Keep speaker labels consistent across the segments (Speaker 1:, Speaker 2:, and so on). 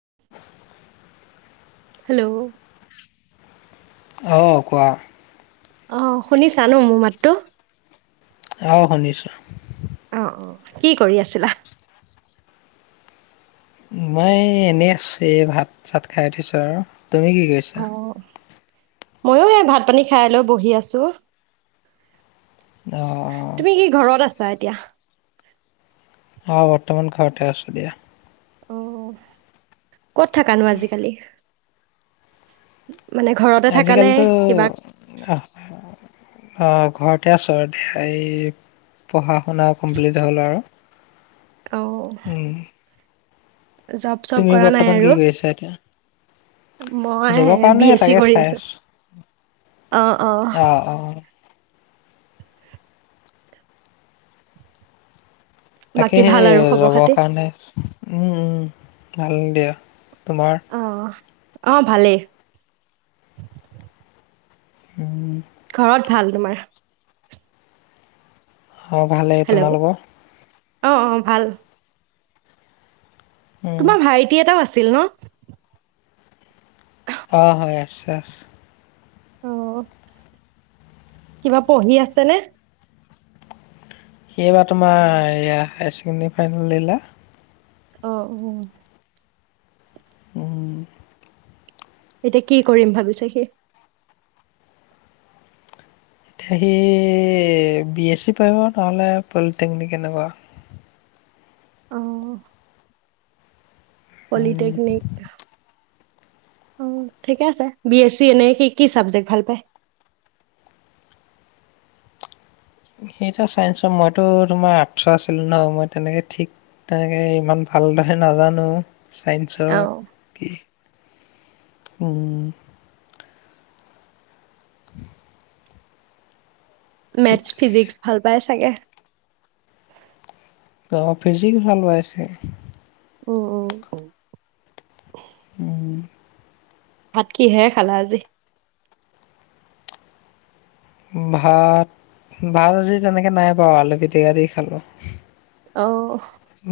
Speaker 1: [unintelligible]
Speaker 2: Hello.
Speaker 1: অহ কোৱা।
Speaker 2: অহ শুনিছানহ মোৰ মাততো।
Speaker 1: অহ শুনিছো।
Speaker 2: অহ কি কৰি আছিলা?
Speaker 1: মই এনেই আছো, এই ভাত চাত খাই উঠিছোঁ আৰু। তুমি কি
Speaker 2: অ
Speaker 1: কৰিছা?
Speaker 2: ময়ো এই ভাত পানী খাই লৈ বহি আছো।
Speaker 1: অহ
Speaker 2: তুমি কি ঘৰত আছা এতিয়া?
Speaker 1: অহ বৰ্তমান ঘৰতে আছো দিয়া।
Speaker 2: অহ ক'ত থাকানো আজিকালি? উমচ উম মানে ঘৰতে থাকা নে
Speaker 1: আজিকালিতো
Speaker 2: কিবা
Speaker 1: অ', অ', ঘৰতে আছো আৰু দে পঢ়া শুনা কমপ্লিট হ'ল আৰু
Speaker 2: অ
Speaker 1: উম
Speaker 2: জব চব কৰা নাই
Speaker 1: কি
Speaker 2: আৰু
Speaker 1: কৰিছা এতিয়া? জবৰ
Speaker 2: মই
Speaker 1: কাৰণে
Speaker 2: বি এছ চি
Speaker 1: তাকে
Speaker 2: কৰি
Speaker 1: চাই
Speaker 2: আছো
Speaker 1: আছোঁ
Speaker 2: অ অ বাকী
Speaker 1: তাকে সেই
Speaker 2: ভাল আৰু খবৰ
Speaker 1: জবৰ
Speaker 2: খাতি
Speaker 1: কাৰণে উম উম ভাল দিয়া তোমাৰ
Speaker 2: অ অ ভালেই
Speaker 1: উম
Speaker 2: ঘৰত ভাল তোমাৰ
Speaker 1: অঁ ভালেই
Speaker 2: হেল্ল'
Speaker 1: তোমালোকৰ
Speaker 2: অ অ ভাল
Speaker 1: উম,
Speaker 2: তোমাৰ ভাইটি এটাও আছে ছিল ন
Speaker 1: অ হয় আছে আছে
Speaker 2: অহ কিবা পঢ়ি আছে নে
Speaker 1: এইবাৰ তোমাৰয়া হায়াৰ ছেকেণ্ডেৰী ফাইনেল দিলে
Speaker 2: অহ অ
Speaker 1: উম
Speaker 2: এতিয়া কি কৰিম ভাবিছে সি
Speaker 1: এতিয়া সি বি এছ চি পঢ়িব নহ'লে পলিটেকনিক এনেকুৱা
Speaker 2: অ', পলিটেকনিক অ ঠিকে আছে বি এছ চি এনেই কি কি চাবজেক্ট ভাল পায়
Speaker 1: সেই চাইন্সৰ মইতো তোমাৰ আৰ্টছৰ আছিলো ন মই তেনেকে ঠিক তেনেকে ইমান ভালদৰে নাজানো চাইন্সৰ
Speaker 2: অ',
Speaker 1: কি উম
Speaker 2: মেথছ ফিজিক্স ভাল পাই চাগে
Speaker 1: অ ফিজিক্স ভাল পাইছে
Speaker 2: উম উ
Speaker 1: উম
Speaker 2: ভাত কিহেৰে খালা আজি
Speaker 1: ভাত ভাত আজি তেনেকৈ নাই বাওঁ আলু পিটিকা দি খালোঁ
Speaker 2: অ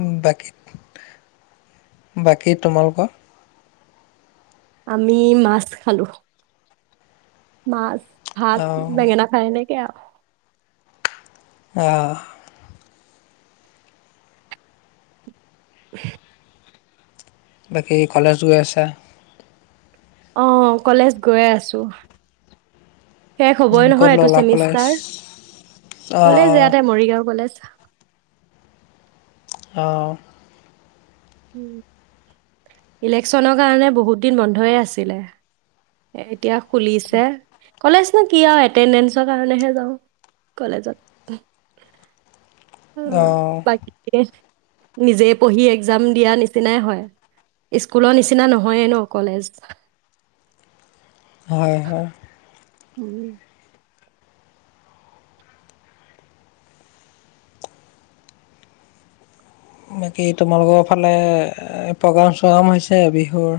Speaker 1: উম বাকী বাকী তোমালোকৰ?
Speaker 2: আমি মাছ খালো মাছ। ভাত
Speaker 1: অঁ
Speaker 2: বেঙেনা ফ্ৰাই নে সেইয়া
Speaker 1: অ।
Speaker 2: [inaudible]
Speaker 1: বাকী কলেজ গৈ আছা?
Speaker 2: অহ কলেজ গৈ আছো। শেষ হ'বই
Speaker 1: উম, ক'ত
Speaker 2: নহয় এইটো
Speaker 1: ল'লা কলেজ
Speaker 2: ছেমিষ্টাৰ।
Speaker 1: অঁ
Speaker 2: কলেজ
Speaker 1: অঁ
Speaker 2: ইয়াতে মৰিগাঁও কলেজ।
Speaker 1: অ।
Speaker 2: উম ইলেকশ্যনৰ কাৰণে বহুত দিন বন্ধয়ে আছিলে। এই এতিয়া খুলিছে। কলেজ নো কি আৰু এটেণ্ডেঞ্চৰ কাৰণেহে যাওঁ কলেজত। অ বাকী নিজে পঢ়ি একজাম দিয়া নিচিনাই হয়। স্কুলৰ নিচিনা নহয়ে ন কলেজ।
Speaker 1: হয় হয়।
Speaker 2: উম।
Speaker 1: বাকী তোমালোকৰ ফালে প্ৰগ্ৰাম-চগ্ৰাম হৈছে বিহুৰ?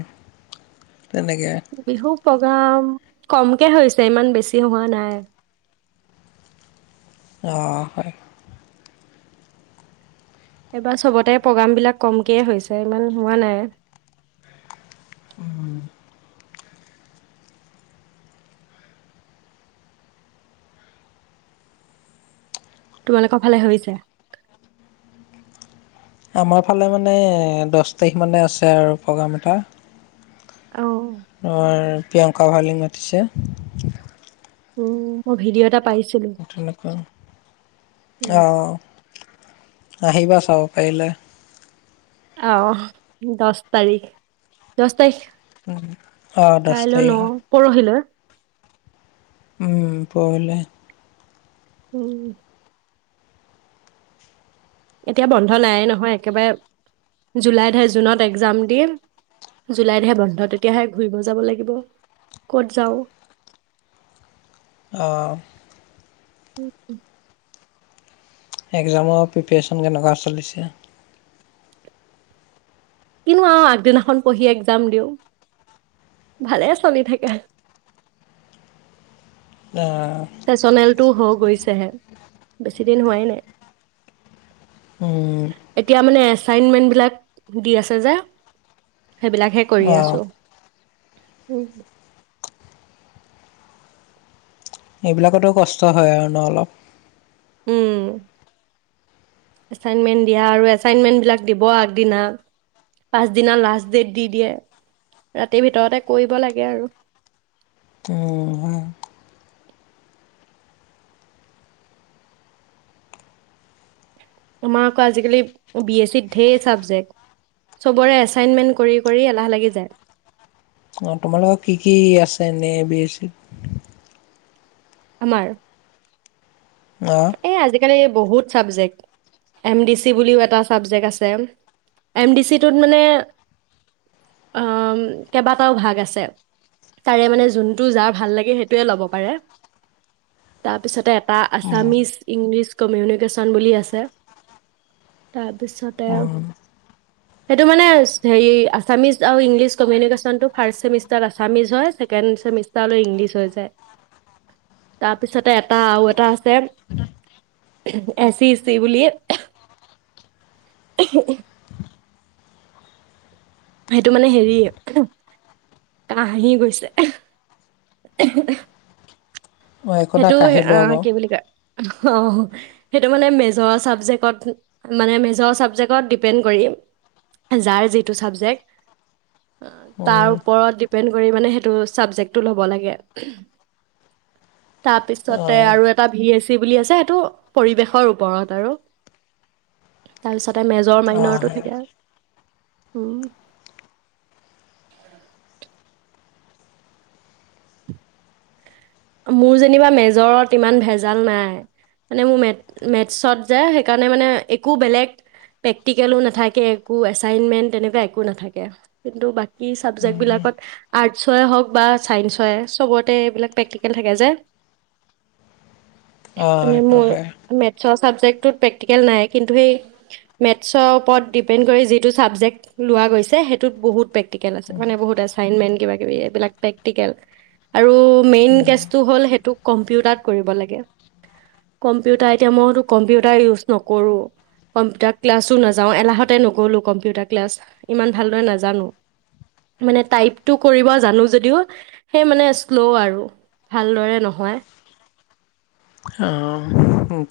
Speaker 1: তেনেকে।
Speaker 2: বিহু প্ৰগ্ৰাম কমকে হৈছে ইমান বেছি হোৱা নাই।
Speaker 1: অ হয়।
Speaker 2: এইবাৰ চবতে প্ৰগ্ৰামবিলাক কমকেই হৈছে ইমান হোৱা নাই।
Speaker 1: উম।
Speaker 2: তোমালোকৰ ফালে হৈছে?
Speaker 1: আমাৰ ফালে মানে দচ তাৰিখ মানে আছে আৰু প্ৰগ্ৰাম এটা।
Speaker 2: অ',
Speaker 1: অ। প্ৰিয়ংকা ভৰালীক মাতিছে।
Speaker 2: উম মোৰ ভিডিঅ' এটাত উম,
Speaker 1: তেনেকুৱা অহ। আহিবা চাব পাৰিলে।
Speaker 2: অহ দচ তাৰিখ দচ তাৰিখ
Speaker 1: অ', দহ
Speaker 2: কাইলৈ ন
Speaker 1: তাৰিখে
Speaker 2: পৰহিলৈ?
Speaker 1: উম পৰহিলে।
Speaker 2: উম। এতিয়া বন্ধ নাইয়ে নহয়, একেবাৰে জুলাইতহে জুনত একজাম দিম, জুলাইতহে বন্ধ তেতিয়াহে ঘূৰিব যাব লাগিব ক'ত যাওঁ।
Speaker 1: অহ।
Speaker 2: উম।
Speaker 1: একজামৰ প্ৰিপেৰেচন কেনেকুৱা চলিছে?
Speaker 2: কিনো আৰু আগদিনাখন পঢ়ি একজাম দিওঁ ভালে চলি থাকে।
Speaker 1: অ।
Speaker 2: [unintelligible] গৈচেহে বেচি দিন হোৱা এ নাই।
Speaker 1: উম।
Speaker 2: এছাইনমেণ্ট বিলাক দি আছে যে। সেইবিলাকহে কৰি
Speaker 1: অ',
Speaker 2: আছো উ
Speaker 1: এইবিলাকতো কষ্ট হয় আৰু ন অলপ
Speaker 2: এচাইণ্ডমেনদিয়া আৰুএচাইণ্ডমেন বিলাক দিব আগদিনা পিছদিনা দি দিয়ে ৰাতিৰ ভিতৰতে কৰিব লাগ আৰু
Speaker 1: ত হ
Speaker 2: আমাৰ আকৌ আজিকালি বি এছ চিত ঢেৰ চাবজেক্ট চবৰে এছাইনমেন্ট কৰি কৰি এলাহ লাগি যায়
Speaker 1: অ তোমাল লগোকৰ কি কি আছে এনে বি চ
Speaker 2: আমাৰ
Speaker 1: আহ
Speaker 2: এই আজিকালি বহুত চাবজেক্ট এম ডি চি বুলিও এটা চাবজেক্ট আছে এম ডি চিটোত মানে অ কেইবাটাও ভাগ আছে তাৰে মানে যোনটো যাৰ ভাল লাগে সেইটোয়ে ল'ব পাৰে তাৰপিছতে এটা আছে আছামিজ ইংলিছ কমিউনিকেশ্যন বুলি আছে তাৰপিছতে সেইটো মানে হেৰি আছামিজ আৰু ইংলিছ কমিউনিকেশ্যনটো ফাৰ্ষ্ট চেমিষ্টাৰত আছামিজ হয় ছেকেণ্ড চেমিষ্টাৰলৈ ইংলিছ হৈ যায় তাৰপিছতে এটা আৰু এটা এছি স্তি বলে সেইটো মানে হেৰিয়ে কাহহি গৈছে
Speaker 1: অ একো নাই
Speaker 2: সেইটো
Speaker 1: কাঢ়ি
Speaker 2: অ
Speaker 1: লোৱা বাৰু
Speaker 2: কি বুলি কয় অ সেইটো মানে মেজৰ চাবজেক্টত মানে মেজৰ চাবজেক্টত ডিপেণ্ড কৰি যাৰ যিটো ছাবজেক্ট তাৰ
Speaker 1: উম
Speaker 2: ওপৰত ডিপেণ্ড কৰি মানে সেইটো ছাবজেক্টটো ল'ব লাগে
Speaker 1: অ
Speaker 2: তাৰপিছতে আৰু এটা ভি এ চি বুলি আছে সেইটো পৰিৱেশৰ ওপৰত আৰু তাৰ পিছতে মেজৰ
Speaker 1: অ
Speaker 2: মাইনৰৰতটো থাকে
Speaker 1: অ
Speaker 2: আৰু উম মোৰ যেনিবা মেজৰত ইমান ভেজাল নাই মানে মোৰ মে মেথছত যে সেইকাৰণে মানে একো বেলেগ প্ৰেক্টিকেলো নাথাকে একো এচাইনমেণ্ট তেনেকুৱা একো নাথাকে কিন্তু বাকী চাবজেক্টবিলাকত আৰ্টছই হওক বা ছাইসই সবতে এইবিলাক প্ৰেকট থাকে যে মানে
Speaker 1: অটো
Speaker 2: মোৰ মেথছৰ ছাবজেক্টটোত প্ৰেক্টিকেল নাই কিন্তু সেই মেথছৰ ওপৰত ডিপেণ্ড কৰি যিটো ছাবজেক্ট লোৱা গৈছে সেইটোত বহুত প্ৰেক্টিকেল আছে মানে বহুত এছাইনমেণ্ট কিব কিবি এইবিলাক প্ৰেক্টিকেল আৰু মেইন টো হ'ল সেইটো কম্পিউটাৰ কৰিব লাগে কম্পিউটাৰ এতিয়া মইতো কম্পিউটাৰ ইউজ নকৰোঁ কম্পিউটাৰ ক্লাছো নাযাওঁ এলাহতে নকৰ'লোঁ কম্পিউটাৰ ক্লাছ ইমান ভালদৰে নাজানো মানে টাইপটো কৰিব জানো যদিও সেই মানে শ্ল' আৰু ভালদৰে নহয়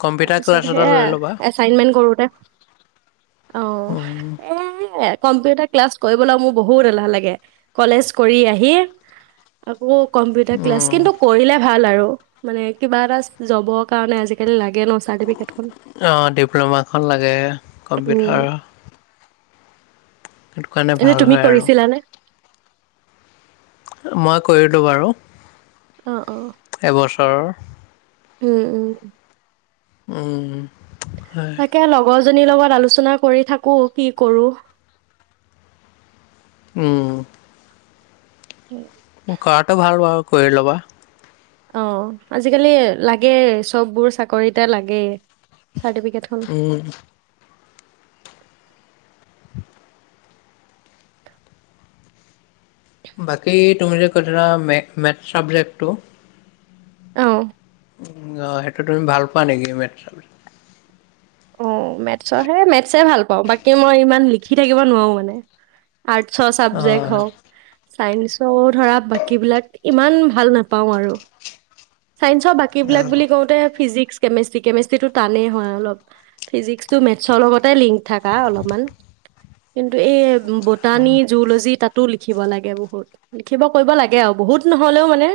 Speaker 1: কম্পিউটাৰ ক্লাছ এটা লৈ ল'বা
Speaker 2: অ
Speaker 1: উম
Speaker 2: এ কম্পিউটাৰ ক্লাছ কৰিবলৈ মোৰ বহুত এলাহ লাগে কলেজ কৰি আহি আকৌ কম্পিউটাৰ ক্লাছ
Speaker 1: উম
Speaker 2: কিন্তু কৰিলে ভাল আৰু মানে কিবা এটা যাবৰ কাৰণে আজিকালি লাগে ন চাৰ্টিফিকেট
Speaker 1: অঁ ডিপ্ল'মাখন লাগে
Speaker 2: উম
Speaker 1: কম্পিউটাৰ সেইটো কাৰণে
Speaker 2: এনে
Speaker 1: ভাল
Speaker 2: তুমি
Speaker 1: হয় আৰু
Speaker 2: কৰিছিলাানে
Speaker 1: মই কৰিলো বাৰু
Speaker 2: অ অ
Speaker 1: এবছৰৰ
Speaker 2: উম উম উ
Speaker 1: উম হয়
Speaker 2: তাকে লগৰ জনীৰ লগত আলোচনা কৰি থাকো কি কৰো
Speaker 1: উম
Speaker 2: উম
Speaker 1: কৰাটো ভাল বাৰু কৰি ল'বা
Speaker 2: অ আজিকালি লাগেই চববোৰ চাকৰিতে লাগেই চাৰ্টিফিকেটখন [inaudible]
Speaker 1: উম বাকী তুমি যে কথা মে চাবজেক্টটো
Speaker 2: আহ
Speaker 1: অঁ সেইটো তুমি ভাল পোৱা নেকি মেট্ৰাল
Speaker 2: অ মেথছৰ সেই মেথছেই ভাল পাওঁ বাকী মই ইমান লিখি থাকিব নোৱাৰো মানে আৰ্টছ চাব্জেক্ট
Speaker 1: অ
Speaker 2: হওক চাইন্সও ধৰা বাকীবলাক ইমান ভাল নাপাওঁ আৰু ছাইন্সৰ বাকীবিলাক
Speaker 1: অ
Speaker 2: বুলি কওঁতে ফিজিক্স কেমেষ্ট্ৰি কেমেষ্ট্ৰিটো টানেই হয় অলপ ফিজিক্সটো মেথছৰ লগতে লিংক থাকা অলপমান কিন্তু এই বুটানী জুলজি তাতো লিখিব লাগে বহুত লিখিব কৰিব লাগে আৰু বহুত নহ'লেও মানে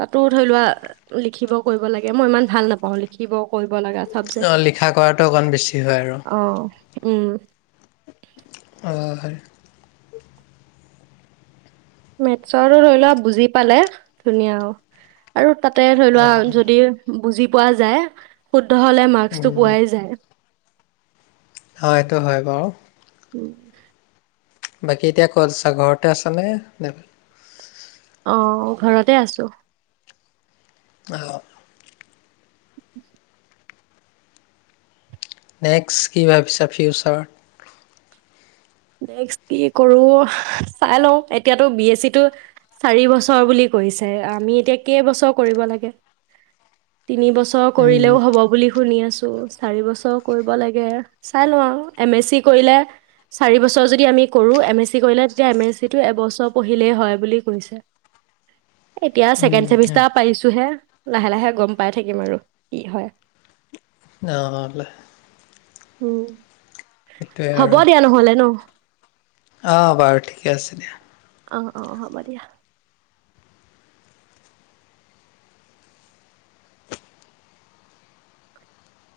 Speaker 2: তাতো। ধৰি লোৱা লিখিব কৰিব লাগে মই ইমান ভাল নাপাওঁ লিখিব কৰিব লগা। চাবজেক্ট
Speaker 1: লিখা কৰাটো অকণমান বেছি হয় আৰু।
Speaker 2: অ উম।
Speaker 1: অ হয়
Speaker 2: মেথছৰো ধৰি লোৱা বুজি পালে ধুনীয়া আৰু তাতে ধৰি
Speaker 1: অ
Speaker 2: লোৱা যদি বুজি পোৱা যায় শুদ্ধ হ'লে মাৰ্কছটো
Speaker 1: উম
Speaker 2: পোৱাই যায়।
Speaker 1: অ সেইটো হয় বাৰু। বাকী এতিয়া কত আছা ঘৰতে আছা নে নাই
Speaker 2: অ ঘৰতে আছো উ
Speaker 1: নেক্সট কি ভাবিছা ফিউচাৰ।
Speaker 2: নেক্স কি কৰো চাই লওঁ এতিয়াতো বি এছ চি টো চাৰি বছৰ বুলি কৈছে আমি এতিয়া কেইবছৰ কৰিব লাগে তিনি বছৰ কৰিলেও
Speaker 1: উম
Speaker 2: হ'ব বুলি শুনি আছো চাৰি বছৰ কৰিব লাগে চাই লওঁ আৰু এম এছ চি কৰিলে। চাৰি বছৰ যদি আমি কৰোঁ এম এছ চি কৰিলে তেতিয়া এম এছ চিটো এবছৰ পঢ়িলেই হয় বুলি কৈছে এতিয়া ছেকেণ্ড
Speaker 1: উম
Speaker 2: চেমিষ্টাৰ পাইছোঁহে লাহে লাহে গম পাই থাকিম আৰু কি হয়।
Speaker 1: অ
Speaker 2: উ।
Speaker 1: সেইটোৱে আৰু
Speaker 2: ন
Speaker 1: অঁ বাৰু ঠিকে আছে দিয়া।
Speaker 2: অ অ হ'ব দিয়া।